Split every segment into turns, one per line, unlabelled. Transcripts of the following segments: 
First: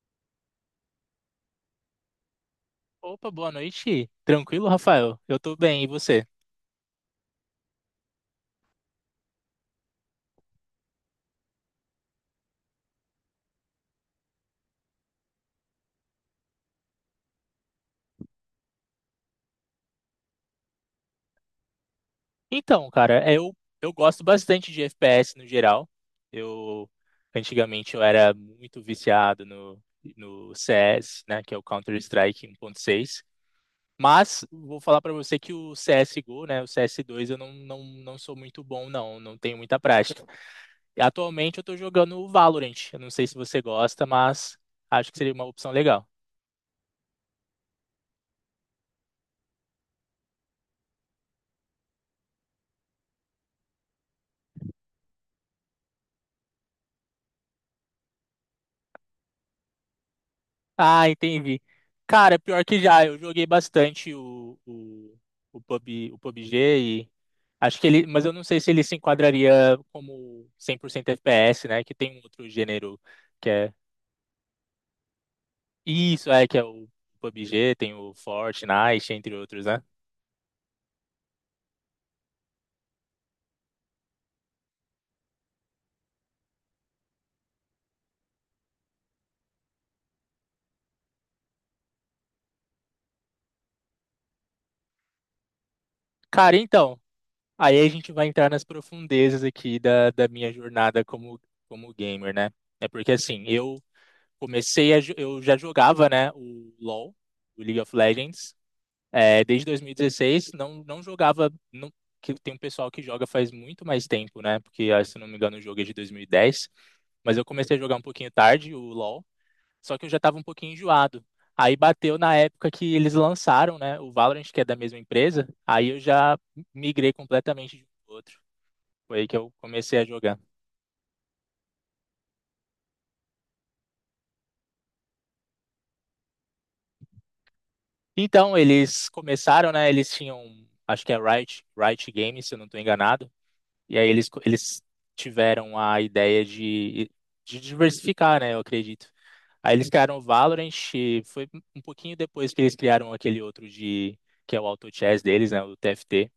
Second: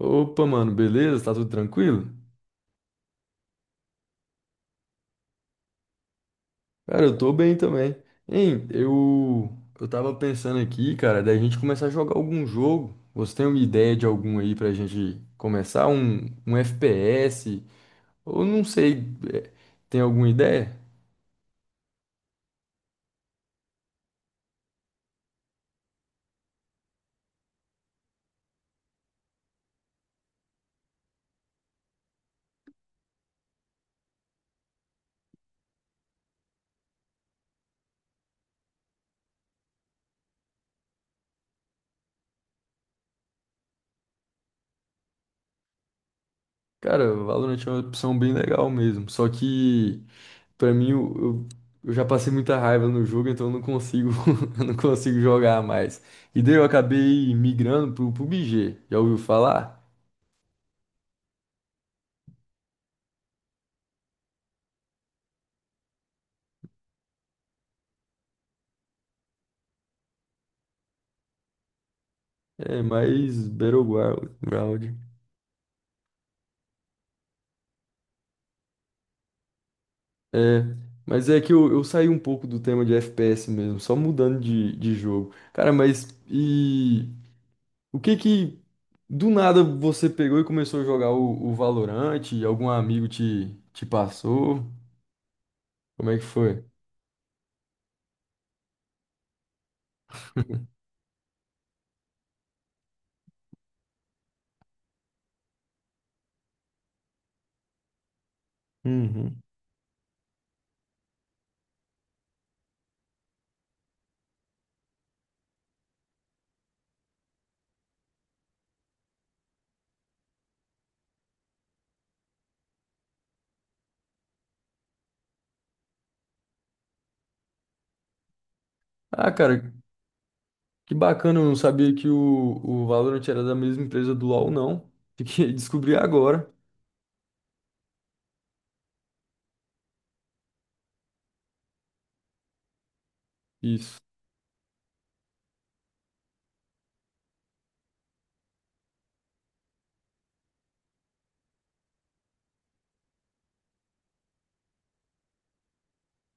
Opa, mano, beleza? Tá tudo tranquilo?
Opa, boa noite. Tranquilo, Rafael? Eu tô bem, e você?
Cara, eu tô bem também. Hein, eu tava pensando aqui, cara, da gente começar a jogar algum jogo. Você tem uma ideia de algum aí pra gente começar? Um FPS? Ou não sei, é, tem alguma ideia?
Então, cara, eu gosto bastante de FPS no geral. Eu Antigamente eu era muito viciado no CS, né, que é o Counter-Strike 1.6. Mas vou falar pra você que o CSGO, né, o CS2, eu não sou muito bom, não tenho muita prática. E atualmente eu tô jogando o Valorant. Eu não sei se você gosta, mas acho que seria uma opção legal.
Cara, Valorant é uma opção bem legal mesmo. Só que, pra mim, eu já passei muita raiva no jogo, então eu não consigo, eu não consigo jogar mais. E daí eu acabei migrando pro PUBG. Já ouviu falar?
Ah, entendi. Cara, pior que já, eu joguei bastante o PUBG e acho que ele, mas eu não sei se ele se enquadraria como 100% FPS, né? Que tem um outro
É
gênero
mais
que é
Battleground. Ground.
isso, é que é o PUBG, tem o Fortnite, entre outros, né?
É, mas é que eu saí um pouco do tema de FPS mesmo, só mudando de jogo. Cara, mas e o que que do nada você pegou e começou a jogar o Valorant? Algum amigo te passou? Como é que
Cara,
foi?
então, aí a gente vai entrar nas profundezas aqui da minha jornada como gamer, né? É porque assim, eu comecei a, jo- eu já jogava, né, o LoL, o League of Legends,
Uhum.
desde 2016, não, não jogava, não, que tem um pessoal que joga faz muito mais tempo, né? Porque ah, se não me engano o jogo é de 2010, mas eu comecei a jogar um pouquinho tarde o LoL, só que eu já estava um pouquinho enjoado. Aí bateu na época que eles lançaram, né, o Valorant, que é da mesma empresa, aí eu já migrei completamente de um pro outro. Foi aí
Ah,
que eu
cara,
comecei a jogar.
que bacana, eu não sabia que o Valorant era da mesma empresa do LoL, não. Fiquei, descobri agora.
Então, eles começaram, né? Eles tinham, acho que é Riot, Riot Games, se eu não estou enganado. E
Isso.
aí eles tiveram a ideia de diversificar, né? Eu acredito. Aí eles criaram o Valorant, e foi um pouquinho depois que eles criaram aquele outro de, que é o Auto Chess deles, né? O TFT.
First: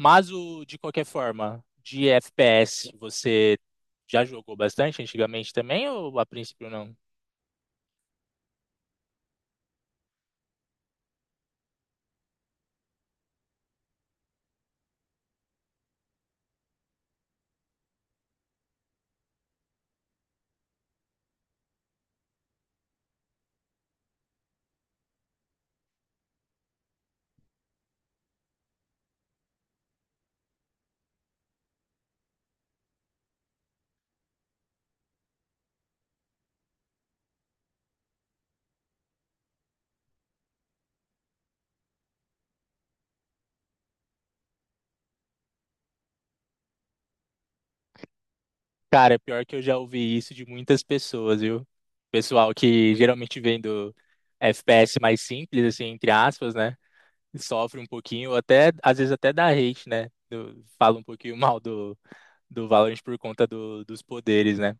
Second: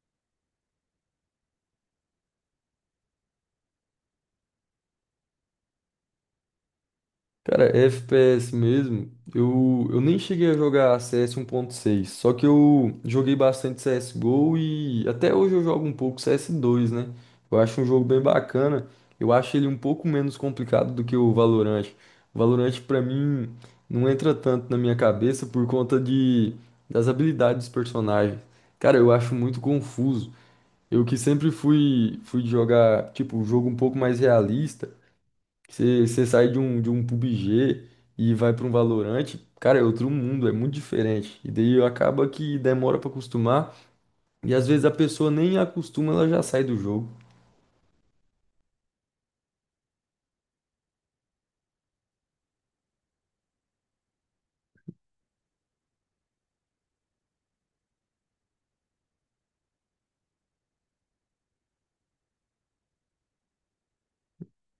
De qualquer forma, de FPS, você já jogou bastante antigamente também, ou a princípio não?
Cara, FPS mesmo, eu nem cheguei a jogar CS 1.6, só que eu joguei bastante CSGO e até hoje eu jogo um pouco CS2, né? Eu acho um jogo bem bacana, eu acho ele um pouco menos complicado do que o Valorant. O Valorant pra mim não entra tanto na minha cabeça por conta de, das habilidades dos personagens. Cara, eu acho muito confuso. Eu que sempre fui jogar, tipo, um jogo um pouco mais realista. Você sai de um PUBG e vai para um Valorant, cara, é outro mundo, é muito diferente. E daí acaba que demora para acostumar, e às vezes a pessoa nem acostuma, ela já sai do jogo.
Cara, pior que eu já ouvi isso de muitas pessoas, viu? Pessoal que geralmente vem do FPS mais simples, assim, entre aspas, né? Sofre um pouquinho, ou até, às vezes até dá hate, né? Fala um pouquinho mal do Valorant por conta dos poderes, né?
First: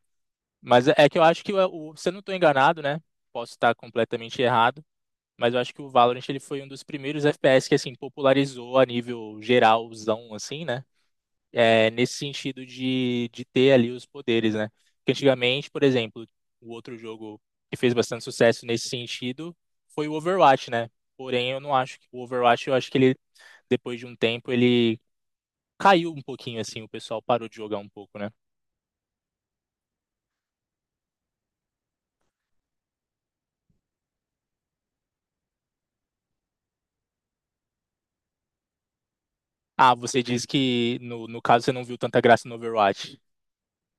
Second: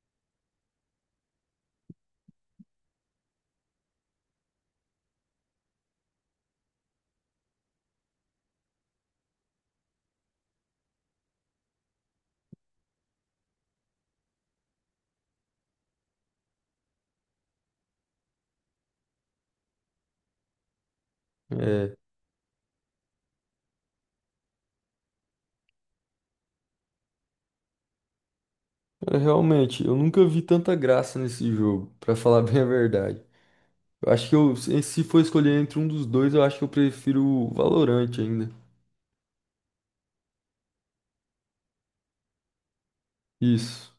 Mas é que eu acho que, se eu não tô enganado, né? Posso estar completamente errado, mas eu acho que o Valorant ele foi um dos primeiros FPS que, assim, popularizou a nível geralzão, assim, né? Nesse sentido de ter ali os poderes, né? Porque antigamente, por exemplo, o outro jogo que fez bastante sucesso nesse sentido foi o Overwatch, né? Porém, eu não
É,
acho que o Overwatch, eu acho que ele, depois de um tempo, ele caiu um pouquinho, assim, o pessoal parou de jogar um pouco, né?
é, realmente, eu nunca vi tanta graça nesse jogo, para falar bem a verdade. Eu acho que eu, se for escolher entre um dos dois, eu acho que eu prefiro o Valorant ainda.
Ah, você diz que no caso você não viu tanta graça no Overwatch.
Isso.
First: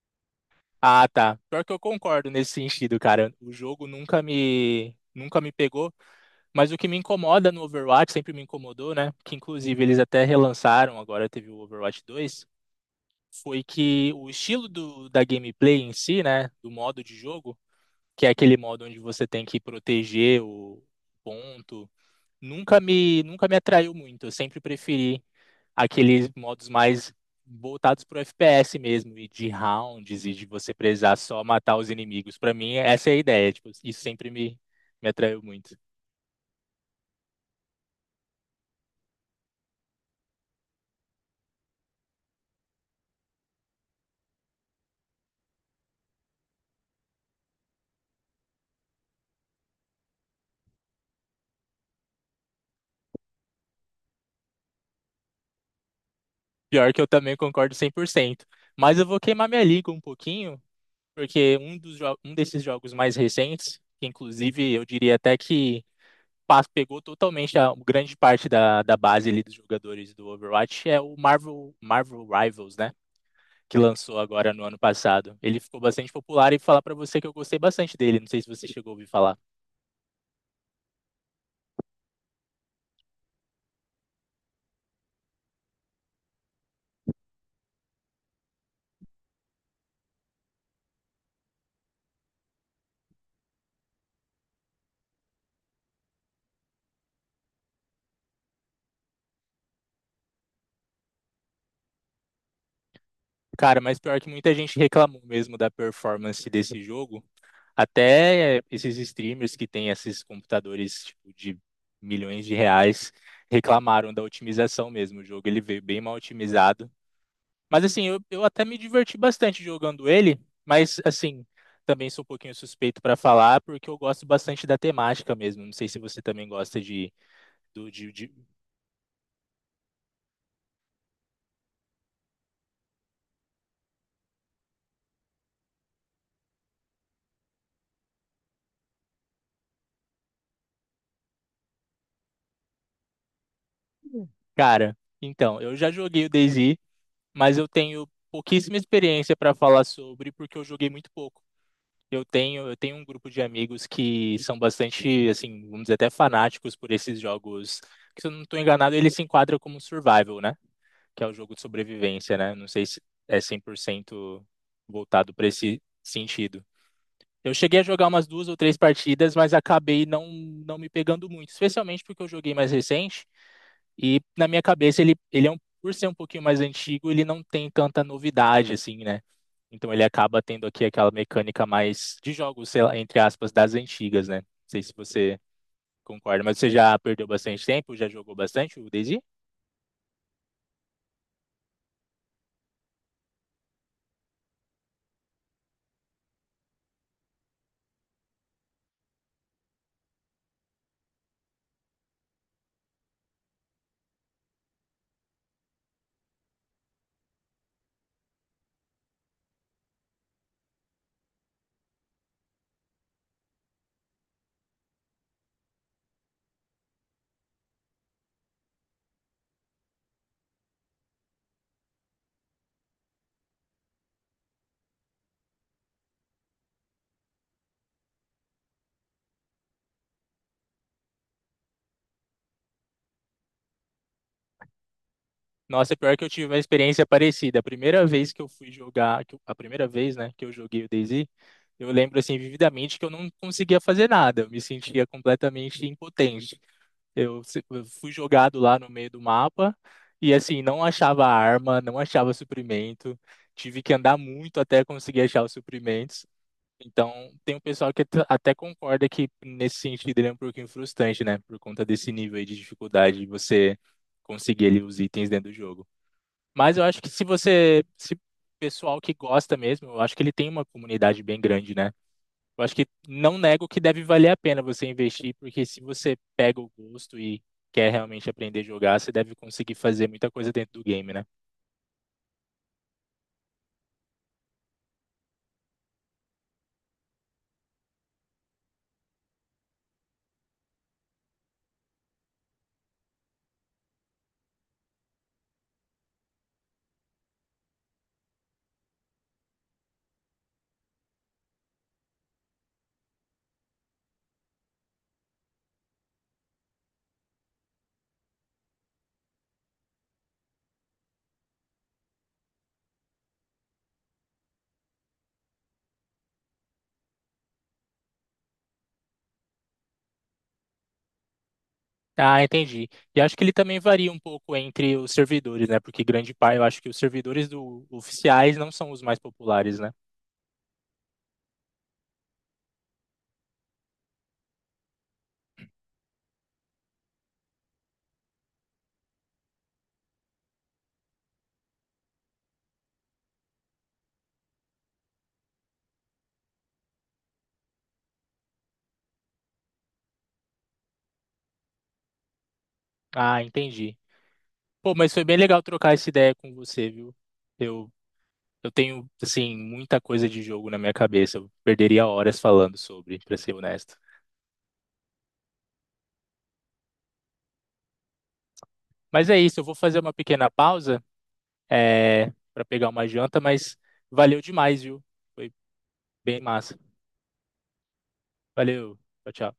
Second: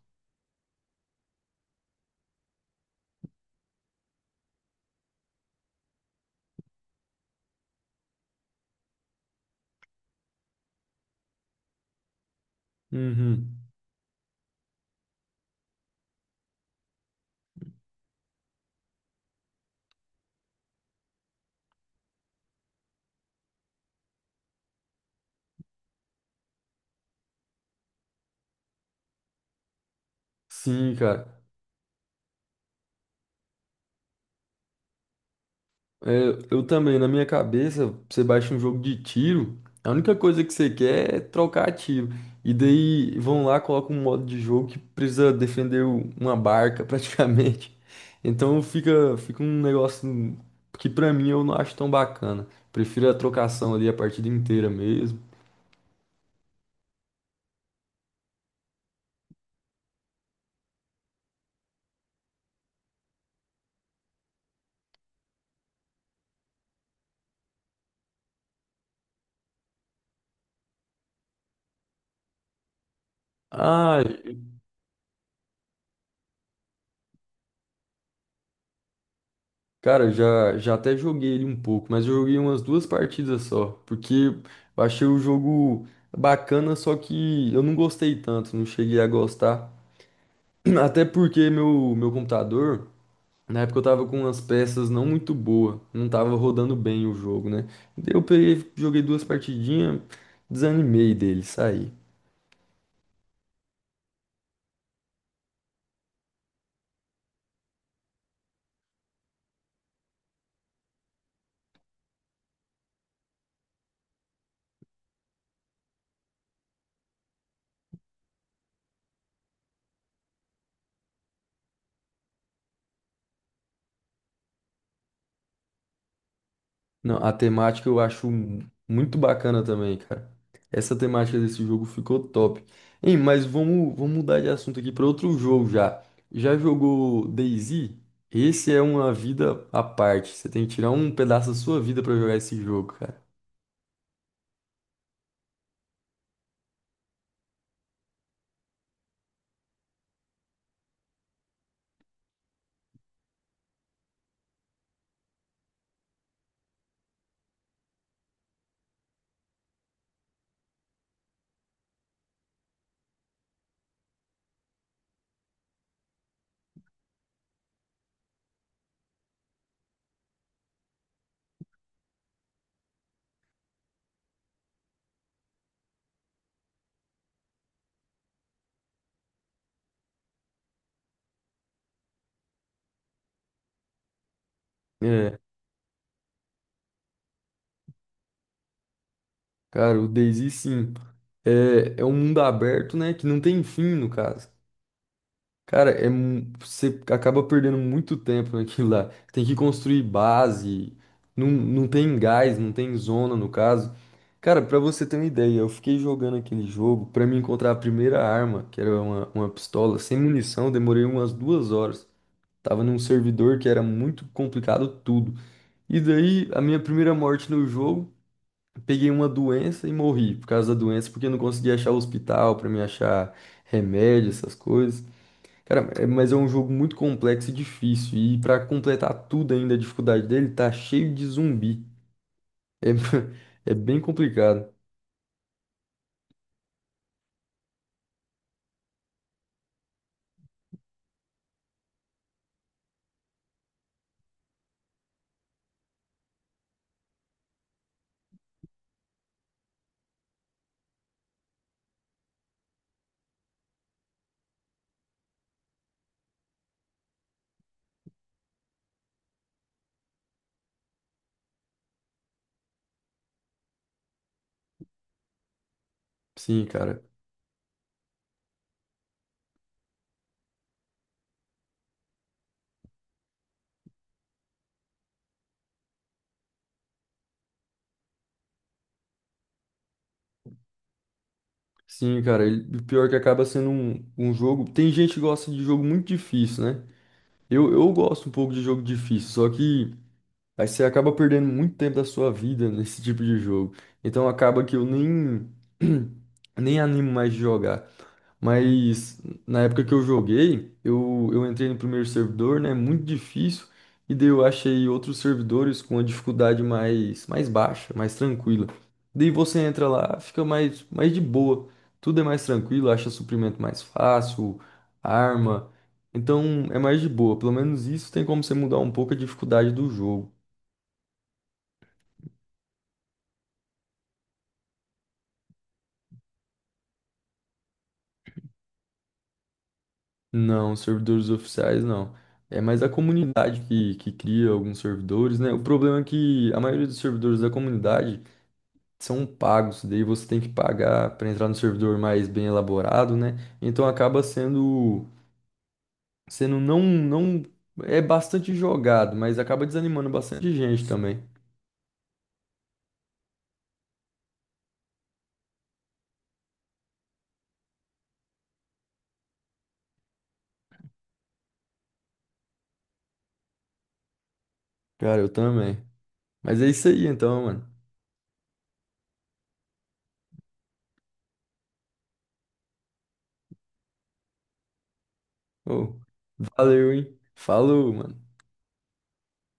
Ah, tá. Pior que eu concordo nesse sentido, cara. O jogo nunca me pegou. Mas o que me incomoda no Overwatch, sempre me incomodou, né? Que inclusive eles até relançaram, agora teve o Overwatch 2, foi
Uhum.
que o estilo do, da gameplay em si, né? Do modo de jogo, que é aquele modo onde você tem que proteger o ponto, nunca me atraiu muito. Eu sempre preferi aqueles modos mais voltados pro FPS mesmo, e de rounds, e de você
Sim,
precisar
cara.
só matar os inimigos. Pra mim, essa é a ideia, tipo, isso sempre me atraiu muito.
É, eu também, na minha cabeça, você baixa um jogo de tiro, a única coisa que você quer é trocar tiro. E daí vão lá, colocam um modo de jogo que precisa defender o- uma barca praticamente. Então fica um negócio que pra mim eu não acho tão bacana. Prefiro a trocação ali a partida inteira mesmo.
Pior que eu também concordo 100%. Mas eu vou queimar minha língua um pouquinho, porque um desses jogos mais recentes, que inclusive eu diria até que pegou totalmente a grande parte da base ali dos jogadores do Overwatch, é o Marvel Rivals, né? Que
Ah,
lançou agora no ano passado. Ele ficou bastante popular e falar pra você que eu gostei bastante dele. Não sei se você chegou a ouvir falar.
cara, já até joguei ele um pouco, mas eu joguei umas duas partidas só, porque eu achei o jogo bacana, só que eu não gostei tanto, não cheguei a gostar. Até porque meu computador, na época eu tava com umas peças não muito boas, não tava rodando bem o jogo, né? Daí eu peguei, joguei duas partidinhas, desanimei dele, saí.
Cara, mas pior que muita gente reclamou mesmo da performance desse jogo. Até esses streamers que têm esses computadores tipo, de milhões de reais reclamaram da otimização mesmo. O jogo ele veio bem mal otimizado. Mas assim, eu até me diverti bastante jogando ele, mas assim, também sou um pouquinho suspeito para falar porque eu gosto bastante da temática mesmo. Não sei se você também gosta de,
Não, a temática
do,
eu acho
de...
mu- muito bacana também, cara. Essa temática desse jogo ficou top. Hein, mas vamos mudar de assunto aqui para outro jogo já. Já jogou DayZ? Esse é uma vida à parte. Você tem que tirar um pedaço da sua vida para jogar esse jogo, cara.
Cara, então, eu já joguei o DayZ, mas eu tenho pouquíssima experiência para falar sobre porque eu joguei muito pouco. Eu tenho um grupo de amigos que são bastante, assim, vamos dizer, até fanáticos por esses jogos. Que, se eu não estou enganado, ele se enquadra como survival, né? Que é o jogo de sobrevivência, né? Não sei se é 100% voltado para esse sentido. Eu cheguei a jogar umas duas ou três partidas, mas acabei não me pegando muito, especialmente porque eu joguei mais recente. E na minha cabeça ele é um, por ser um pouquinho mais antigo, ele não tem tanta novidade assim, né? Então ele acaba tendo aqui aquela mecânica mais de jogos, sei lá, entre aspas, das antigas, né? Não sei se
É,
você concorda, mas você já perdeu bastante tempo, já jogou bastante o DayZ?
cara, o DayZ sim. É, é um mundo aberto, né? Que não tem fim, no caso. Cara, é, mu- você acaba perdendo muito tempo naquilo lá. Tem que construir base, não tem gás, não tem zona no caso. Cara, pra você ter uma ideia, eu fiquei jogando aquele jogo pra me encontrar a primeira arma, que era uma pistola, sem munição, demorei umas duas horas. Tava num servidor que era muito complicado tudo. E daí, a minha primeira morte no jogo, peguei uma doença e morri por causa da doença, porque eu não conseguia achar hospital pra me achar remédio, essas coisas. Cara, é- mas é um jogo muito complexo e difícil. E pra completar tudo ainda, a dificuldade dele tá cheio de zumbi. É, é bem complicado.
Nossa, é pior que eu tive uma experiência parecida. A primeira vez que eu fui jogar, a primeira vez, né, que eu joguei o DayZ, eu lembro assim vividamente que eu não conseguia fazer nada, eu me sentia completamente impotente. Eu fui jogado lá no meio do mapa e assim, não achava arma, não achava suprimento. Tive que andar muito até conseguir achar os suprimentos. Então, tem um pessoal que até concorda que nesse sentido ele é um pouquinho frustrante, né? Por conta desse nível aí de dificuldade de você conseguir ali os itens dentro do jogo.
Sim,
Mas eu acho
cara.
que se você, se pessoal que gosta mesmo, eu acho que ele tem uma comunidade bem grande, né? Eu acho que não nego que deve valer a pena você investir, porque se você pega o gosto e quer realmente aprender a jogar, você deve conseguir fazer muita coisa dentro do game, né?
Sim, cara. Ele, o pior é que acaba sendo um jogo. Tem gente que gosta de jogo muito difícil, né? Eu gosto um pouco de jogo difícil, só que aí você acaba perdendo muito tempo da sua vida nesse tipo de jogo. Então acaba que eu nem, nem animo mais de jogar. Mas na época que eu joguei, eu entrei no primeiro servidor, né? Muito difícil. E daí eu achei outros servidores com a dificuldade mais baixa, mais tranquila. Daí você entra lá, fica mais de boa. Tudo é mais tranquilo, acha suprimento mais fácil, arma. Então é mais de boa. Pelo menos isso tem como você mudar um pouco a dificuldade do jogo.
Ah, entendi. E acho que ele também varia um pouco entre os servidores, né? Porque grande parte, eu acho que os servidores oficiais não são os mais populares, né?
Não, servidores oficiais não. É mais a comunidade que cria alguns servidores, né? O problema é que a maioria dos servidores da comunidade são pagos, daí você tem que pagar para entrar no servidor mais bem elaborado, né? Então acaba sendo não, é bastante jogado, mas acaba desanimando bastante gente também.
Ah, entendi. Pô, mas foi bem legal trocar essa ideia com você, viu? Eu, eu tenho, assim, muita coisa de jogo na minha cabeça. Eu perderia horas falando sobre, pra ser honesto.
Cara, eu também. Mas é isso aí então, mano.
Mas é isso, eu vou fazer uma pequena pausa. Para pegar uma janta, mas valeu demais, viu? Foi
Ô,
bem massa.
valeu, hein? Falou, mano.
Valeu. Tchau, tchau.